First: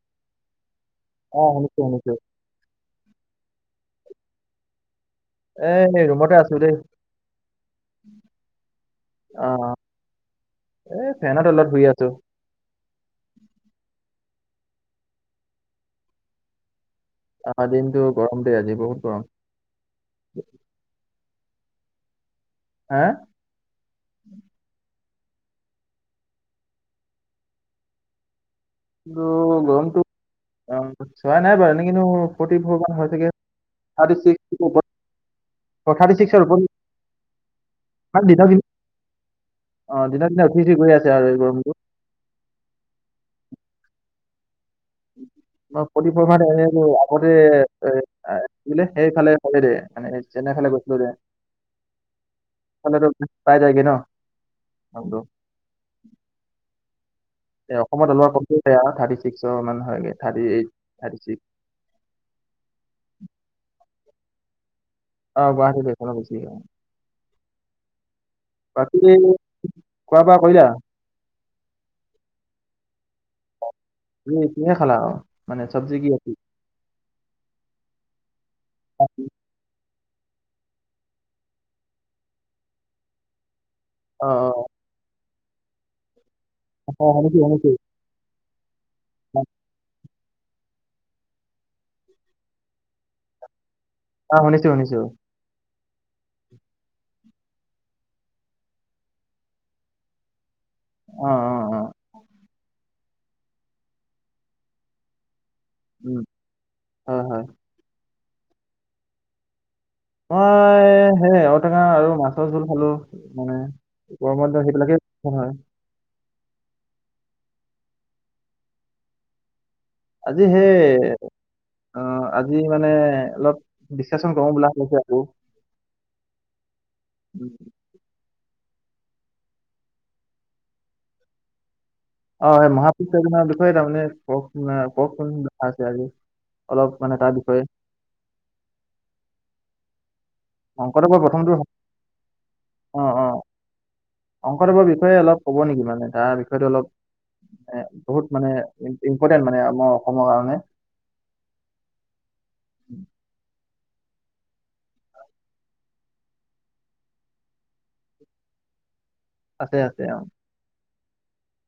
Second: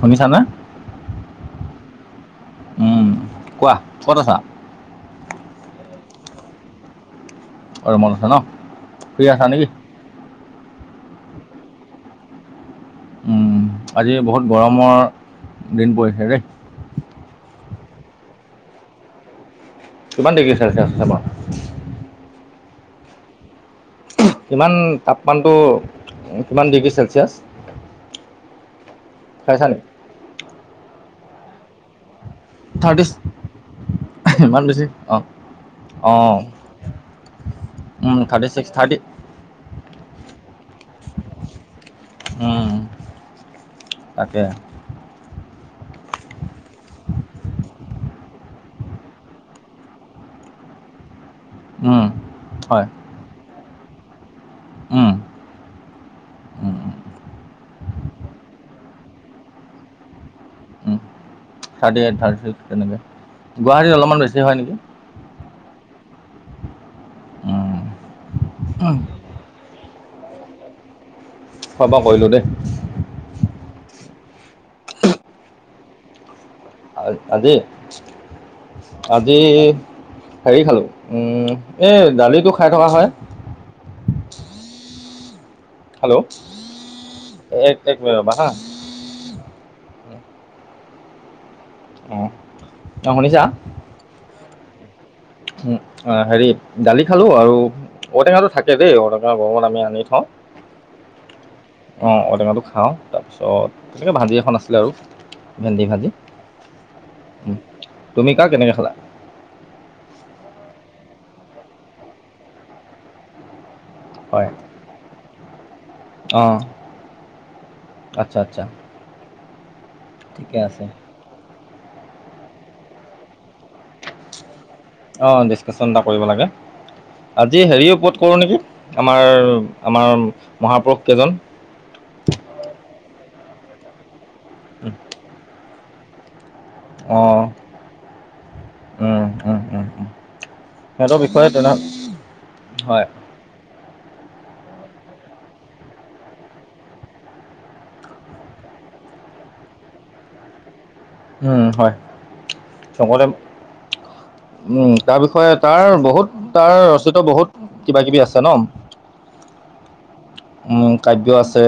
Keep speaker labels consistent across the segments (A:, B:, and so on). A: শুনিছানে?
B: অ' শুনিছোঁ শুনিছোঁ।
A: উম, কোৱা। ক'ত আছা?
B: এ, ৰুমতে আছোঁ দেই।
A: অ' ৰুমত আছা ন'। ফ্ৰী আছা নেকি?
B: আহ এই ফেনৰ তলত শুই আছোঁ।
A: উম, আজি বহুত গৰমৰ দিন পৰিছে দেই।
B: আজিৰ দিনটো গৰম দে আজি বহুত গৰম।
A: কিমান দেৰিকে চাইছ ফেনত
B: হে?
A: কিমান তাপমানটো কিমান ডিগ্ৰী চেলচিয়াছ?
B: বুলো
A: চাইছা নেকি
B: গৰমটো আ, চোৱা নাই বাৰু, এনে কিন্তু ফৰ্টি ফ'ৰ মান
A: থাৰ্টি
B: হৈ ছাগে। থাৰ্টি
A: ইমান
B: ছিক্স
A: বেছি অঁ
B: ওপ থাৰ্টি ছিক্সৰ ওপৰত
A: উম,
B: ইমান দিনৰ
A: থাৰ্টি
B: দিন
A: ছিক্স থাৰ্টি
B: অ' দিনক দিনা উঠি উঠি গৈ আছে আৰু এই গৰমটো।
A: উম, তাকে।
B: মই প্ৰতি প্ৰভাত আগতে এ বুলে সেইফালে হলিডে মানে যেনেহ'লে গৈছিলোঁ দে।
A: হয়
B: মানে তোৰ পাই যায়গে ন' নামটো। এ, অকমত ওলোৱা কমটো বেয়া, থাৰ্টি ছিক্সৰ মানে হয় thirty eight, thirty six.
A: Thirty eight, থাৰ্তিত তেনেকে। গুৱাহাটীত অলপমান বেছি হয় নেকি।
B: অ' গুৱাহাটী এইফালে বেছি হয়। বাকি খোৱা বোৱা কৰিলা?
A: খোৱা ৱোৱা কৰিলোঁ দেই।
B: এই কিহেৰে খালা অ' মানে চব্জি কিহেদি।
A: আ আজি, আজি হেৰি খালোঁ উম, এই দালিটো খাই থকা হয়।
B: অ', অ'।
A: হেল্ল',
B: অ শুনিছো শুনিছো
A: এক এক মিনিট ৰ'বা হা।
B: [unintelligible]
A: অ' শুনিছা।
B: শুনিছোঁ শুনিছোঁ।
A: উম, অ' হেৰি দালি খালোঁ আৰু ঔটেঙাটো থাকে দেই ঔটেঙা গৰমত আমি আনি থওঁ।
B: অ অ
A: অ' ঔটেঙাটো খাওঁ। তাৰপিছত তেনেকৈ ভাজি এখন আছিলে আৰু ভেন্দি ভাজি,
B: উম হয় হয়
A: উম। তুমি কাক কেনেকৈ খালা।
B: মই সেই ঔটেঙা আৰু মাছ মাছৰ জোল খালোঁ মানে মই, গৰমৰ দিনত সেইবিলাকে [unintelligible]
A: অ' আচ্ছা আচ্ছা।
B: আজি
A: ঠিকে
B: সেই
A: আছে
B: অ' আজি মানে অলপ ডিচকাশ্যচন কৰোঁ বোলা। হৈছে আকৌ
A: অ' ডিচকাশ্যচন এটা কৰিব লাগে,
B: উম।
A: আজি হেৰিৰ ওপৰত কৰোঁ নেকি। আমাৰ আমাৰ মহাপুৰুষকেইজন।
B: অ' এই মহাপুৰুষকেইজনৰ বিষয়ে তাৰমানে [unintelligible] দেখাই আছে আজি। অলপ মানে তাৰ
A: অঁ
B: বিষয়ে।
A: উম, উম, উম। উম। সিহঁতৰ
B: শংকৰদেৱৰ
A: বিষয়ে
B: প্ৰথমটো
A: তেনে হয়
B: অ', অ'। শংকৰদেৱৰ বিষয়ে অলপ ক'ব নেকি মানে তাৰ বিষয়টো অলপ। এ, বহুত মানে ইম্পৰ্টেণ্ট মানে আমাৰ অসমৰ কাৰণে।
A: উম, হয়। চকলে
B: [inaudible]
A: উম, তাৰ বিষয়ে তাৰ বহুত তাৰ ৰচিত বহুত কিবা কিবি আছে ন'।
B: আছে আছে অ'।
A: উম, কাব্য আছে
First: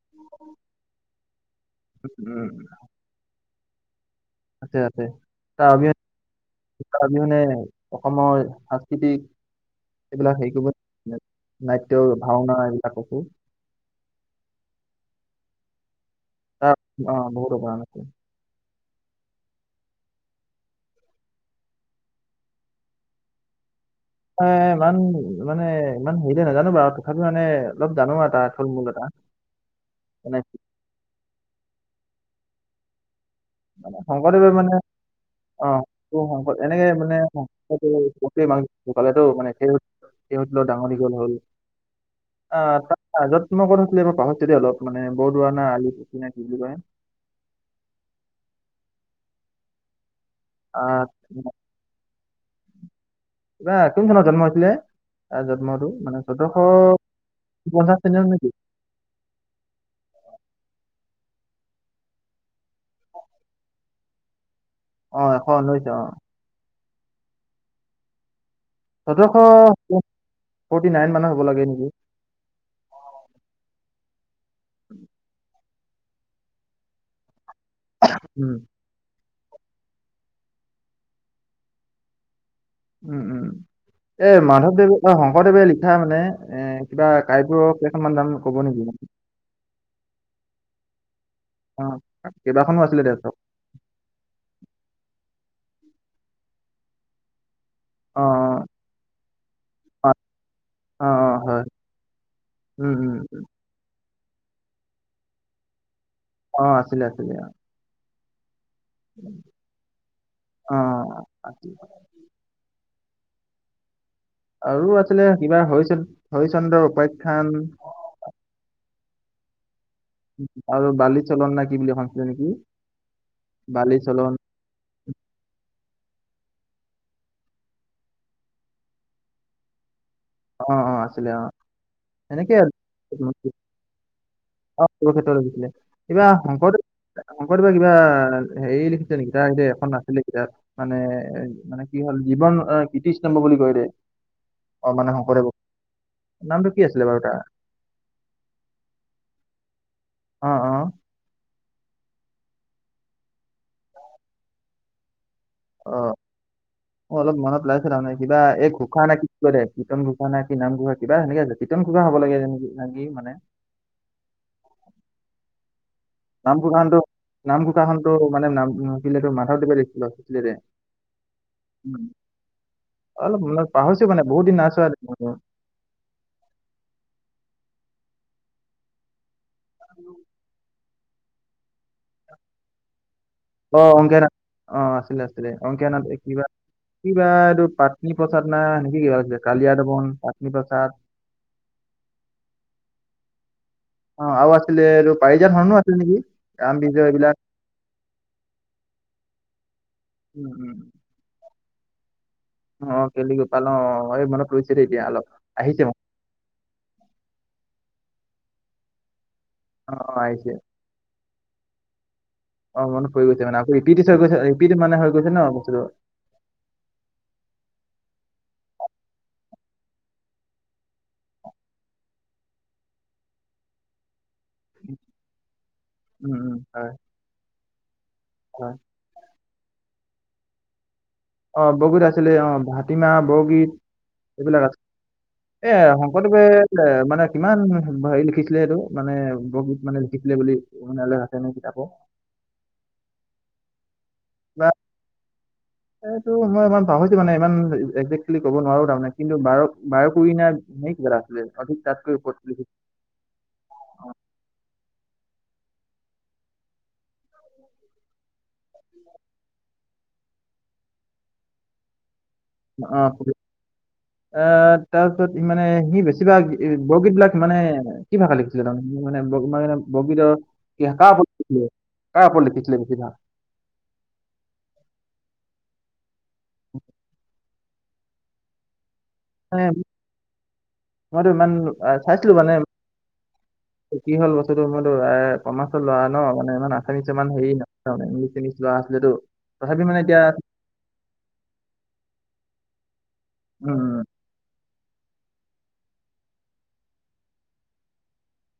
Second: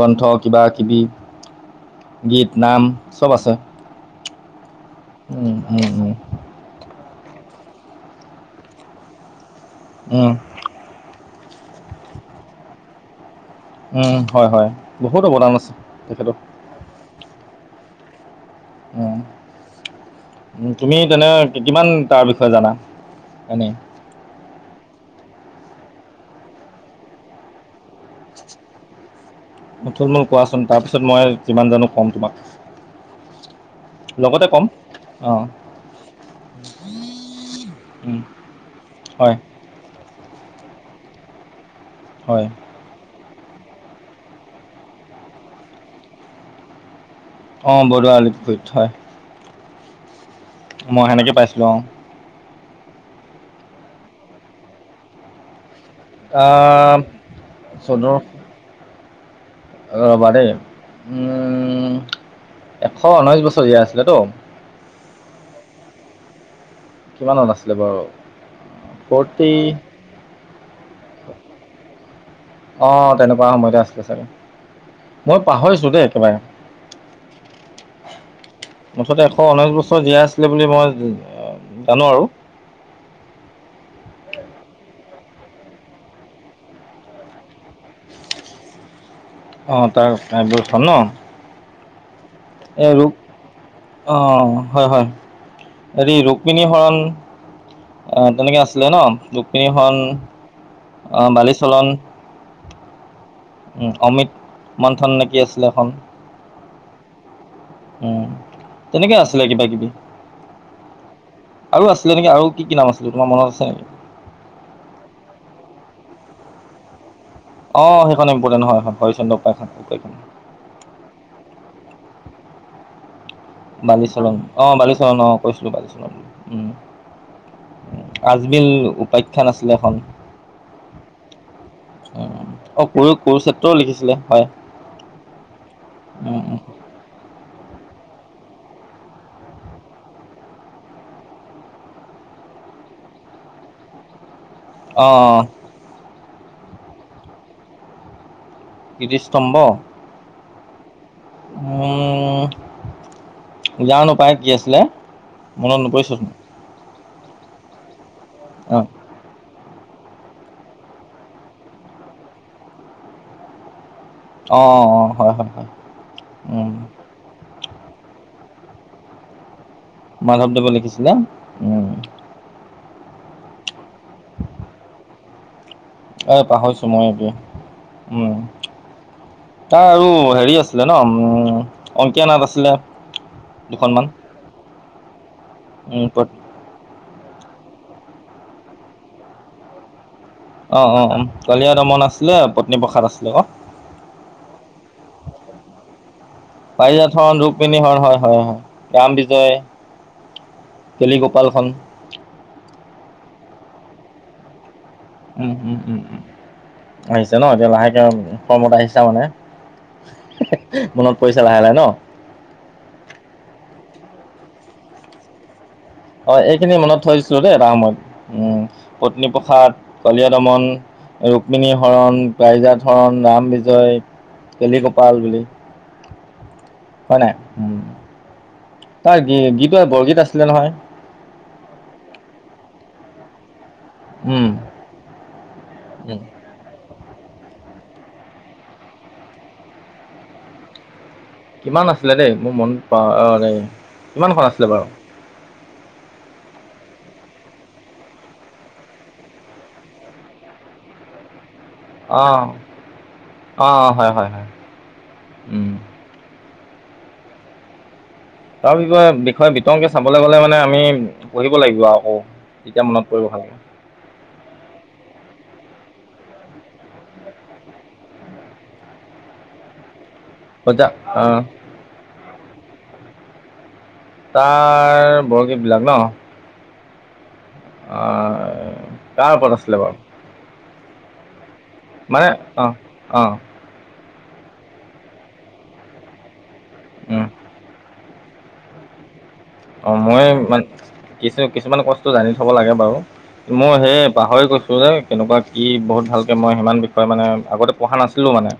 A: গ্ৰন্থ কিবা কিবি। গীত
B: উম
A: নাম চব আছে।
B: [unintelligible]
A: উম,
B: তাৰ
A: উম, উম,
B: অবিহনে অসমৰ সাংস্কৃতিক
A: উম,
B: এইবিলাক হেৰি কৰিব [inaudible] নাট্য ভাওনা এইবিলাককো।
A: উম, হয় হয় বহুত অৱদান আছে। তেখেতৰ
B: [unintelligible] বহুত অ' [unintelligible]
A: উম। উম, তুমি তেনে কিমান তাৰ বিষয়ে জানা, এনে।
B: মই ইমান মানে ইমান হেৰিকে নাজানো বাৰু তথাপি মানে অলপ জানো আৰু তাৰ থূল মূল এটা।
A: থূল মূল
B: মানে
A: কোৱাচোন তাৰপিছত মই কিমান জানো কম তোমাক।
B: মানে
A: লগতে
B: শংকৰদেৱে
A: ক'ম
B: মানে।
A: অঁ
B: অ' শংকৰ এনেকে মানে
A: উম,
B: [unintelligible] ঢুকালেতো।
A: হয়
B: সিহঁতৰ লগত ডাঙৰ দীঘল হ'ল।
A: হয়
B: অ' [unintelligible] অ' য'ত তোমাৰ ক'ত আছিলে এইবোৰ পাহৰিছোঁ দে অলপ মানে বৰদোৱা নে আলি পুখুৰী নাই কি বুলি কয়।
A: অ' বৰদোৱা আলি পুখুৰীত হয়।
B: আহ
A: মই সেনেকে পাইছিলোঁ আৰু।
B: কিবা কোন চনত জন্ম হৈছিলে, জন্মটো। মানে চৈধ্যশ
A: আহ,
B: পঞ্চাশ [unintelligible] নেকি।
A: অ' বাৰে উম। এশ ঊনৈশ বছৰ জীয়াই আছিলেতো।
B: অ' এশ ঊনৈশ অ'।
A: কিমান ত আছিলে বাৰু।
B: [unintelligible] মানত হ'ব লাগে নেকি?
A: অ, তেনেকুৱা সময়তে আছিলছিলে চাগে, মই পাহৰিছো। তে একেবাৰে,
B: উম,
A: মুঠতে এ শ ঊনৈছ বছৰ জীয়াা আছিলে বুলি ম, জানো আৰু।
B: উম, উম, এ, মাধৱদেৱে, শংকৰদেৱে লিখা মানে এ কিবা কাইব কেইখনমান নাম কব নেকি।
A: [unintelligible]
B: অ, কেইবাখনো
A: এ
B: আছিলে
A: ৰোগ
B: দে চব।
A: অ, হয় হয়। হেৰি ৰুক্মণী হৰণ। অ, তেনেকে আছিলে ন ৰুক্মণী হৰণ।
B: অ, অ,
A: আহ, বালি
B: হয় উম, উম,
A: উ, অমিত মন্থন নেকি আছিলে এখন।
B: অ, আছিলে আছিলে অ,
A: উম, তেনেকে আছিলে কিবা কিবি আৰু আছিলে নেকি, আৰু কি কি নাম আছিল? য তোমাৰ মনত আছে।
B: আৰু আছিলে কিবা হৰি হৰিচন্দ্ৰ উপ
A: অ, সেইখন ইম্পৰ্টেণ্ট হয় হৰিশ্চন্দ্ৰ উপ
B: আৰু বালি চলন ন কি বুলি ভনছিলে নেকি। বালি চলন
A: বালিচৰণ অ, বালিচৰণ অ কৈছিলো বালিচন। আজমিল উপাখ্যা ন আছিলে এখন।
B: অ, অ, আছিলে অ, এনেকে।
A: অ কৰু কুৰুক্ষেত্ৰও লিখিছিলে হয়
B: অ, কেত্ৰ লাগিছিলে কিবা
A: উম উম
B: শংকৰদেৱ শংকৰদেৱা কিবা হেৰি লিখিছে নেকি, ত স এখন নাছিলে কিতাপ মানে মানে কি হ'ল জীৱন কীৰ্তিস্তম্ভ বুলি কয়, অ, মানে।
A: অ,
B: শংকৰদেৱক নামটো কি আছিলে বাৰু তাৰ।
A: কীৰ্তিস্তম্ভ।
B: অ, অ,
A: উম, যানো পায় কি আছিলে। মনত নপৰিছ চোন।
B: অ, অলপ মনত ললাইছে তাৰমানে কিবা এই ঘোষা নেকি। কীৰ্তন ঘোষা ন কি নাম ঘোষা কিবা সেনেকে আছে কীৰ্তন ঘোষা হব লাগে যে নেক মানে।
A: অ, অ, হয়, হয়, হয়। উম
B: নাম ঘোষা খন টো মানে নাম ঘোষা খন টো মাধৱদেৱে লিখিছিলে। লিখিছিলে দে
A: মাধৱদেৱ লিখিছিলা।
B: অলপ মান পাহৰিছো মানে বহুত দিন নাচোৱা।
A: এ, পাহৰিছো মই এতিয়া উম, তাৰ আৰু হেৰি আছে। আছিলে ন উম, অংকীয়া নাট আছিলে।
B: অ,
A: দুখনমান
B: অংকীয়া নাথ অ, আছিলে আছিলে অংকীয়া নাথ
A: উম
B: কিবা কিবা এইটো প প্ৰসাদ না নেক কি কালিয়া দৱন।
A: অ, অ, অ, কলিয়া দমন আছিলে পত্নীপ্ৰসাদ আছিলে অ,
B: অ, আৰু আছিলে এই পাৰিজা ধৰনো আছিল নেকি আম বিজ
A: পাৰিজাত হৰণ
B: এইবিলাক।
A: ৰুক্মিণী হৰণ হয় হয় হয় ৰাম বিজয়,
B: উম, উম।
A: কেলিগোপালখন।
B: অ, কেেলিগোপাল অ, মনত পৰিছে। দেই এতিয়া অলপ
A: উম, উম,
B: আহিছে মনত
A: উম, উম, আহিছে ন এতিয়া লাহেকে কৰ্মত আহিছা মানে।
B: অ, আহিছে।
A: কৰিছা লাহে, লাহে, ন।
B: অ, মনত পৰিৰি গৈছে মানে আ ৰিপিট হৈ গৈছে ৰিপিট মানে গৈছে ন বস্তটো।
A: অ, এইখিনি মনত থৈছিলো, দেই এটা সময়ত উ, পত্নীপ্ৰসাদ কলিয়া দমন ৰুক্মণী হৰণ প্ৰাইজাত হৰণ ৰাম বিজয় কেলিগোপাল বুলি
B: উম
A: হয় নাই।
B: উ।
A: তাৰ গীত বৰগীত আছিলে নহয়।
B: অ, বৰগীত আছিলে অ, ভাটিমাহ বৰগীত।
A: উম
B: এইবিলাক আছে এ,
A: উম
B: শংকৰদেৱে মানে কিমান হেৰি লিখিছিলে সেইটো মানে বৰগীত মানে লিখিছিলে বুলি মানলে।
A: কিমান আছিলে দেই মোৰ মনত পা দেই কিমানখন
B: কিবা
A: আছিলে বাৰু।
B: [inaudible] এইটো মই ইমান পাহৰিছো মানে ইমান একজেক্টলি ক'ব নোৱাৰো তাৰমানে কিন্তু বাৰ, বাৰ কৰি নাই। ৰাখছিলে।
A: অ', অ', হয়, হয়। তাৰ বিষয়ে, বিষয়ে বিতংকে চাবলৈ গলে মানে আমি পঢ়িব লাগিব আকৌ। তেতিয়া
B: অ,
A: মনত পৰিব ভালকৈ
B: আহ, তাৰপিছত ইমানে সি বেছি কিবা বৰগীত বিলাক মানে কি ভাষা লিখিছে তাৰমানে মানে মে বগীত কাৰ ওপৰত লিখিছিলে, কাৰ ওপৰত লিখিছিলে বেছিভাগ।
A: তাৰ বৰগীত বিলাক ন। আহ। কাৰ ওপৰত
B: মানে
A: আছিলে বাৰু
B: মইতো ইমান আহ,
A: মানে
B: চাইছিলো
A: আহ, আহ।
B: কি হ'ল বস্তুটো মোৰো এ, কমাৰ্চত ল'ৰা ন মানে ইমান আছামিছৰান হেৰি ন ইংল, ইংলিছ লোৱা আছিলেতো। তথাপি
A: অ,
B: মানে এতিয়া
A: মই মান কিছু, কিছুমান কষ্টু জানি থব লাগে বাৰু। মই
B: উম উম
A: হেই পাহৰি গৈছো যে তেনেকুৱা কি বহুত ভালকৈ মই সিমান বিষয়ে মানে আগতে পঢ়া নাছিলোঁ মানে।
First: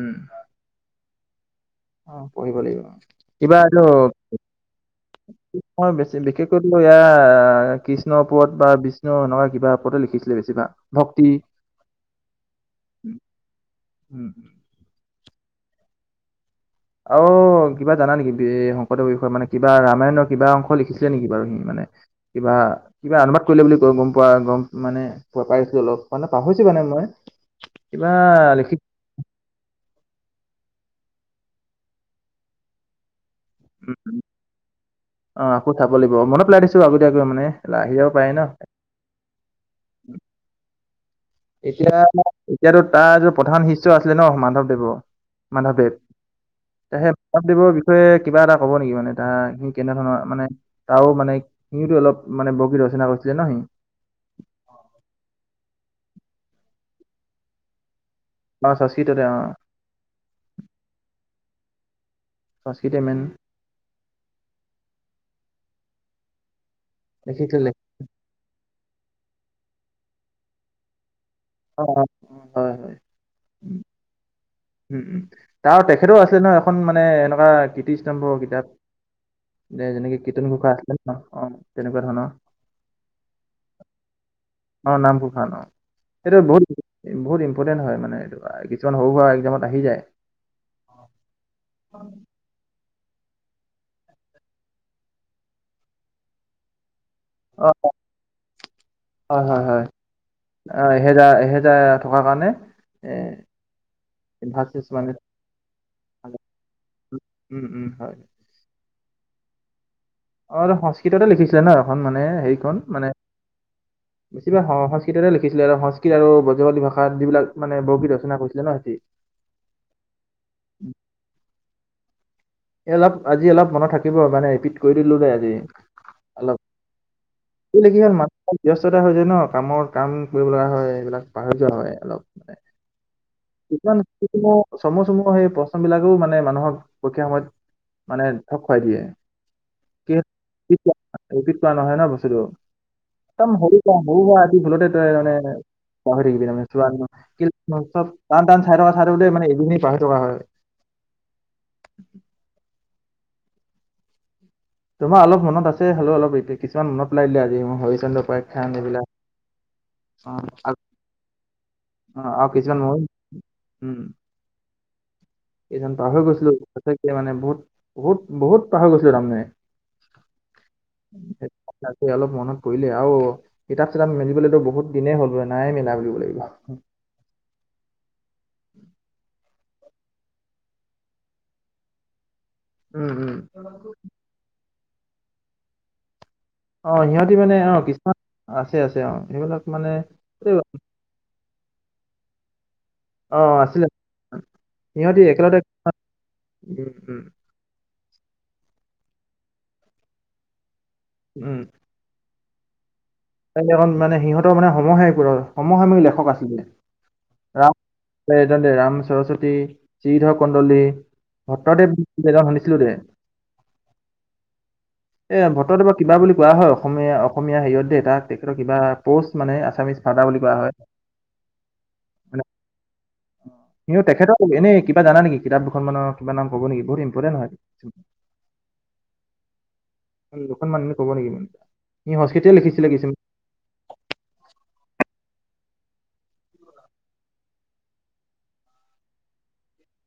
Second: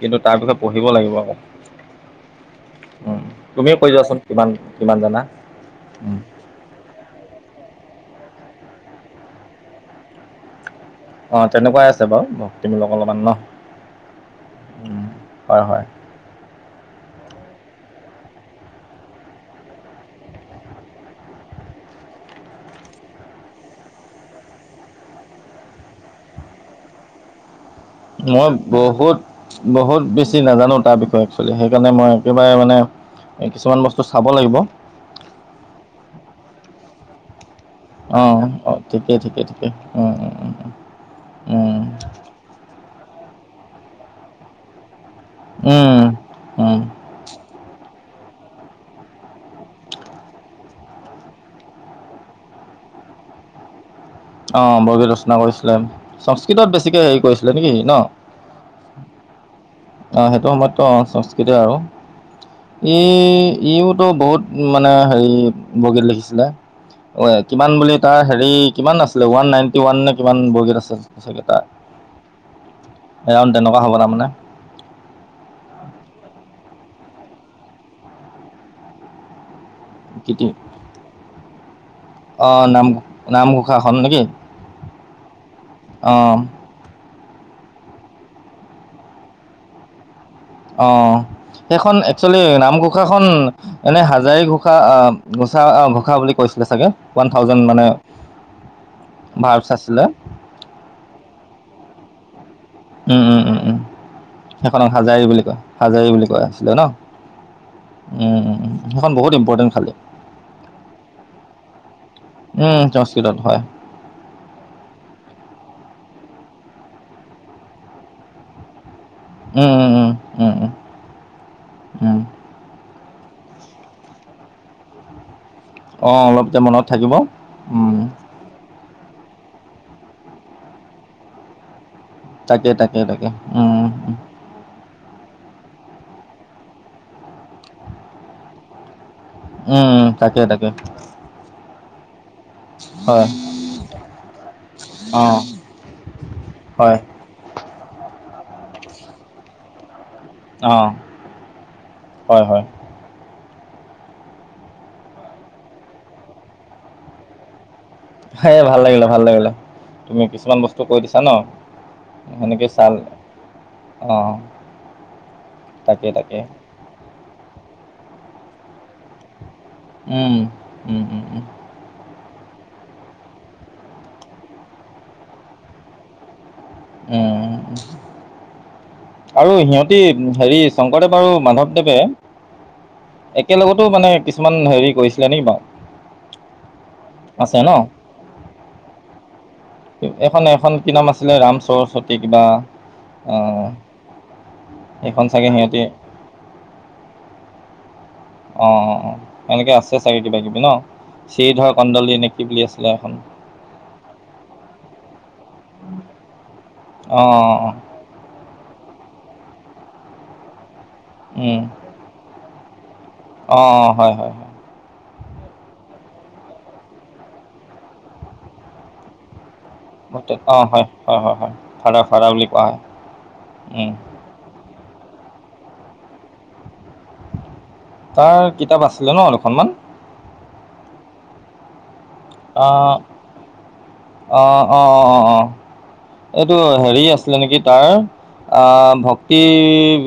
A: কিন্তু তাৰপিছত পঢ়িব লাগিব আকৌ।
B: অ, পঢ়িব লাগিব
A: উম,
B: কিবা
A: তুমিয়ে
B: এইটো।
A: কৈ যোৱাচোন কিমান কিমান জানা
B: মই
A: উম।
B: বেছি বিশেষকৈো এয়া কি কৃষ্ণৰ পদ বা বিষ্ণুৰ এনেকা কিবা পথে লিখিছিলে বেছিভাগ। ভক্তি
A: অ, তেনেকুৱাই আছে বাৰু তুমিলোক অলপমান ন,
B: উম, উম।
A: উ। হয়, হয়।
B: অ, কিবা জানা নেকি শংকৰদেৰ বিষয়ে মানে কিবা ৰামায়ণৰ কিবা অংশ লিখিছিলে নেকি বাৰু সি মানে কিবা, কিবা অনুবাদ কৰিলে বুলি গম পোৱা গ মানে পাইছিলো অলপ মানে পাহৰিছো মানে। মই কিবা
A: মই
B: লিখি
A: বহুত, বহুত। বেছি নাজানো তাৰ বিষয়ে একোৱেল সেইকাৰণে মই একেবাৰে মানে এই কিছুমান
B: উ,
A: বস্তু চাব লাগিব
B: অ, আকৌ চাব লাগিব মনত পেলাই দিছো আগতীয়াকৈ মানে। আহি যাব পাৰে ন।
A: অ', অ', ঠিকেই, ঠিকেই, ঠিকে উ, উ, উ।
B: এতিয়া এতিয়াতো তাৰ তো প্ৰধান শিষ্য আছিলে ন মাধৱদেৱৰ মাধৱদেৱ
A: উম, উম, উম।
B: তে সেই মাধৱদেৱৰ বিষয়ে কিবা এটা ক'ব নেকি মানে তাৰ সি কেনে ধৰণৰ মানে তাৰও মানে সিহতো অলপ মানে বগী ৰচনা কৰিছিল। কেইটা হ'ল?
A: অ, বৰগী ৰচনা কৰিছিলে সংস্কৃতত বেছিকে হেৰি কৰিছিলে নেকি ন।
B: অ, সটাল।
A: অ, সেইটো সময়ততো সংস্কৃতি আৰু ই,
B: সংস্কৃতে মেইন
A: ইওতো বহুত মানে হেৰি বগীত লিখিছিলে। অ, কিমান
B: লিখিছিলে
A: বুলি তাৰ হেৰি কিমান আছিলে ওৱান নাইনটি ওৱান নে কিমান বৰগীত আছে। কেইটা
B: অ অ
A: এৰান তেনেকুৱা হ'ব তাৰমানে
B: উ, উম, তাৰ তেখেতৰ আছিলে নহয় এখন মানে এনেকুৱা কীৰ্তিস্তম্ভ কিতাপ। উ দে যেনেকে
A: কিটি
B: কীৰ্তন ঘোষা আছিলে ন অ তেনেকুৱা ধৰণৰ
A: অঁ নাম নামঘোষাখন নেকি
B: অ নাম ঘোষা ন অ
A: অঁ
B: এটো বহুত বহুত ইম্পৰ্টেণ্ট হয় মানে এই কিছুমান সৰু সুৰা একজামত আহি যায়
A: অ সেইখন একচুৱেলি নাম ঘোষা ঘোষা খন এনে হাজাৰী ঘোষা আহ ঘোষা ঘোষা বুলি কৈছিলে চাগে ওৱান থাউজেণ্ড
B: অ
A: মানে
B: হয় হয়
A: ভাৰ্বছ
B: হয়
A: আছিলে
B: এহেজাৰ এহেজাৰ থকাৰ কাৰণে এ
A: উম উম উম উম
B: ভাগ চিচ
A: সেইখনক হাজাৰী
B: মানে
A: বুলি কয় হাজাৰী বুলি কোৱা আছিলে ন
B: উম উম হয়
A: উম উম। সেইখন ইম্পৰ্টেন খালী
B: অ সংস্কৃততে লিখিছিলে ন এখন মানে হেৰিখন
A: উম
B: মানে
A: সংস্কৃতত হয়
B: বেছি হ সংস্কৃততে লিখিছিলে আৰু সংস্কি আৰু্ বজাৱলী ভাষা যিবিলাক মানে বৰগীত ৰচনা কৰিছিল ন সিহতে
A: উম উম উম উম উম উম
B: এই অলপ আজি অলপ মনত থাকিব মানে ৰিপিট কৰি দিলোঁ দ যে আজি
A: অ অলপ কে মনত থাকিব
B: কি
A: উম
B: হল মানুহ ব্যস্ততা হৈ যায় ন কামৰ কাম কৰিব লগা হয় এইবিলাক পাহৰি যোৱা হয় অলপ মানে
A: তাকে তাকে তাকে উম
B: কিছুমান চ চমু চমু সেই প্ৰশ্নবিলাকো মানে মানুহক প্ৰকীয়া সময়ত মানে থুপ খুৱাই দিয়ে
A: উম তাকে তাকে
B: পিত কৰা নহয় ন বস্তু
A: হয়
B: একদম হ ক হ হয় আজি ভুলতে ত
A: অ
B: মানে পাহৰিবি
A: হয়
B: চ চব টান টান চাই থা চাই থাকোতে মানে এদিননে পাহৰি থকা হয়।
A: অ হয় হয়
B: তোমাৰ অলপ মনত আছে হলে অলপ কিছুমান মনত পেলাই দিলে আজি মই
A: হ ভাল লাগিলে ভাল লাগিলে তুমি
B: অ',
A: কিছুমান
B: আগ-
A: বস্তু কৈ দিছা ন
B: অ', আৰু
A: সেনেকে
B: কিছুমান
A: ছাল
B: মই
A: অ
B: কেইজন
A: তাকে
B: পাহৰি
A: তাকে
B: গৈছিলো সচাকে মানে বহুত বহুত বহুত পাহৰি গৈছিলো তাৰমানে
A: উম উম উম উম
B: আজি অলপ মনত পৰিলে আৰু কিতাপ চিতাপ মেলিবলৈতো বহুত দিনেই হ'ল নাই মেলা বুলিব লাগিব
A: উম আৰু সিহঁতি হেৰি শংকৰদেৱ আৰু মাধৱদেৱে
B: উম, উম,
A: একেলগতো মানে কিছুমান হেৰি কৰিছিলে নেকি বাৰু
B: অ সিহঁতি মানে
A: আছে ন
B: অ কিছুমান আছে আছে অ সেইবিলাক মানে
A: এইখন
B: এই
A: এখন কি নাম আছিলে ৰাম সৰস্বতী কিবা
B: অ আছিলে সিহঁতি
A: সেইখন চাগে
B: একেলগতে
A: সিহঁতি
B: উম উম
A: অ অ অ এনেকে আছে চাগে কিবা কিবি ন
B: উম।
A: চ্ৰীধৰ কন্দলি নেকি বুলি আছিলে এখন
B: [unintelligible] সিহঁতৰ মানে [unintelligible] সমসাময়ী লেখক আছিলে।
A: অঁ অঁ অঁ
B: ৰাম এইজনযে ৰাম সৰস্বতী শ্ৰীধৰ কন্দলী ভট্টদেৱ এজন শুনিছিলো দে
A: অ অ হয় হয় হয়
B: এ ভট্টদেৱক কিবা বুলি কোৱা হয় অসমীয়া অসমীয়া হেৰিয়ত দে তাক তেখেতৰ কিবা পষ্ট মানে আছে
A: অ হয় হয় হয় হয় ভাড়া ভাড়া বুলি কোৱা হয় উম
B: সি তেখেতৰ এনেই কিবা জানা নেকি কিতাপ দুখন মানৰ কিবা নাম ক'ব নেকি বহুত ইম্পৰ্টেণ্ট হয়
A: তাৰ কিতাপ আছিলে ন দুখনমান
B: দুখনমান এনে ক'ব নেকি সি সংষ্কিতে লিখিছিলে কিছু
A: অ অ অ অ অ এইটো হেৰি আছিলে নেকি তাৰ অ ভক্তি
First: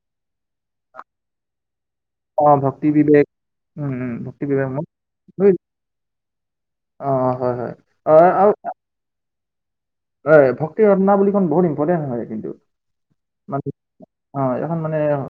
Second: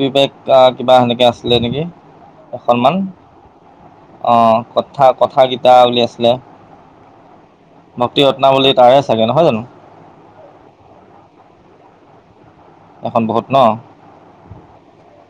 A: বিবেক কিবা সেনেকে আছিলে নেকি
B: অ ভক্তি
A: এখনমান
B: বিবেক উম উম
A: অ
B: ভক্তি বিবেক মই
A: কথা কথ
B: মই-
A: গীতা উলিয়াইছে।
B: অ হয় হয়
A: ভক্তি ৰত্নাৱলীত [unintelligible] নহয় জানো?
B: হয়। ভক্তি ৰত্নাৱলী খন বহুত ইম্পৰ্টেণ্ট হয় কিন্তু
A: এখন বহুত ন
B: [unintelligible] অ' এখন মানে অ'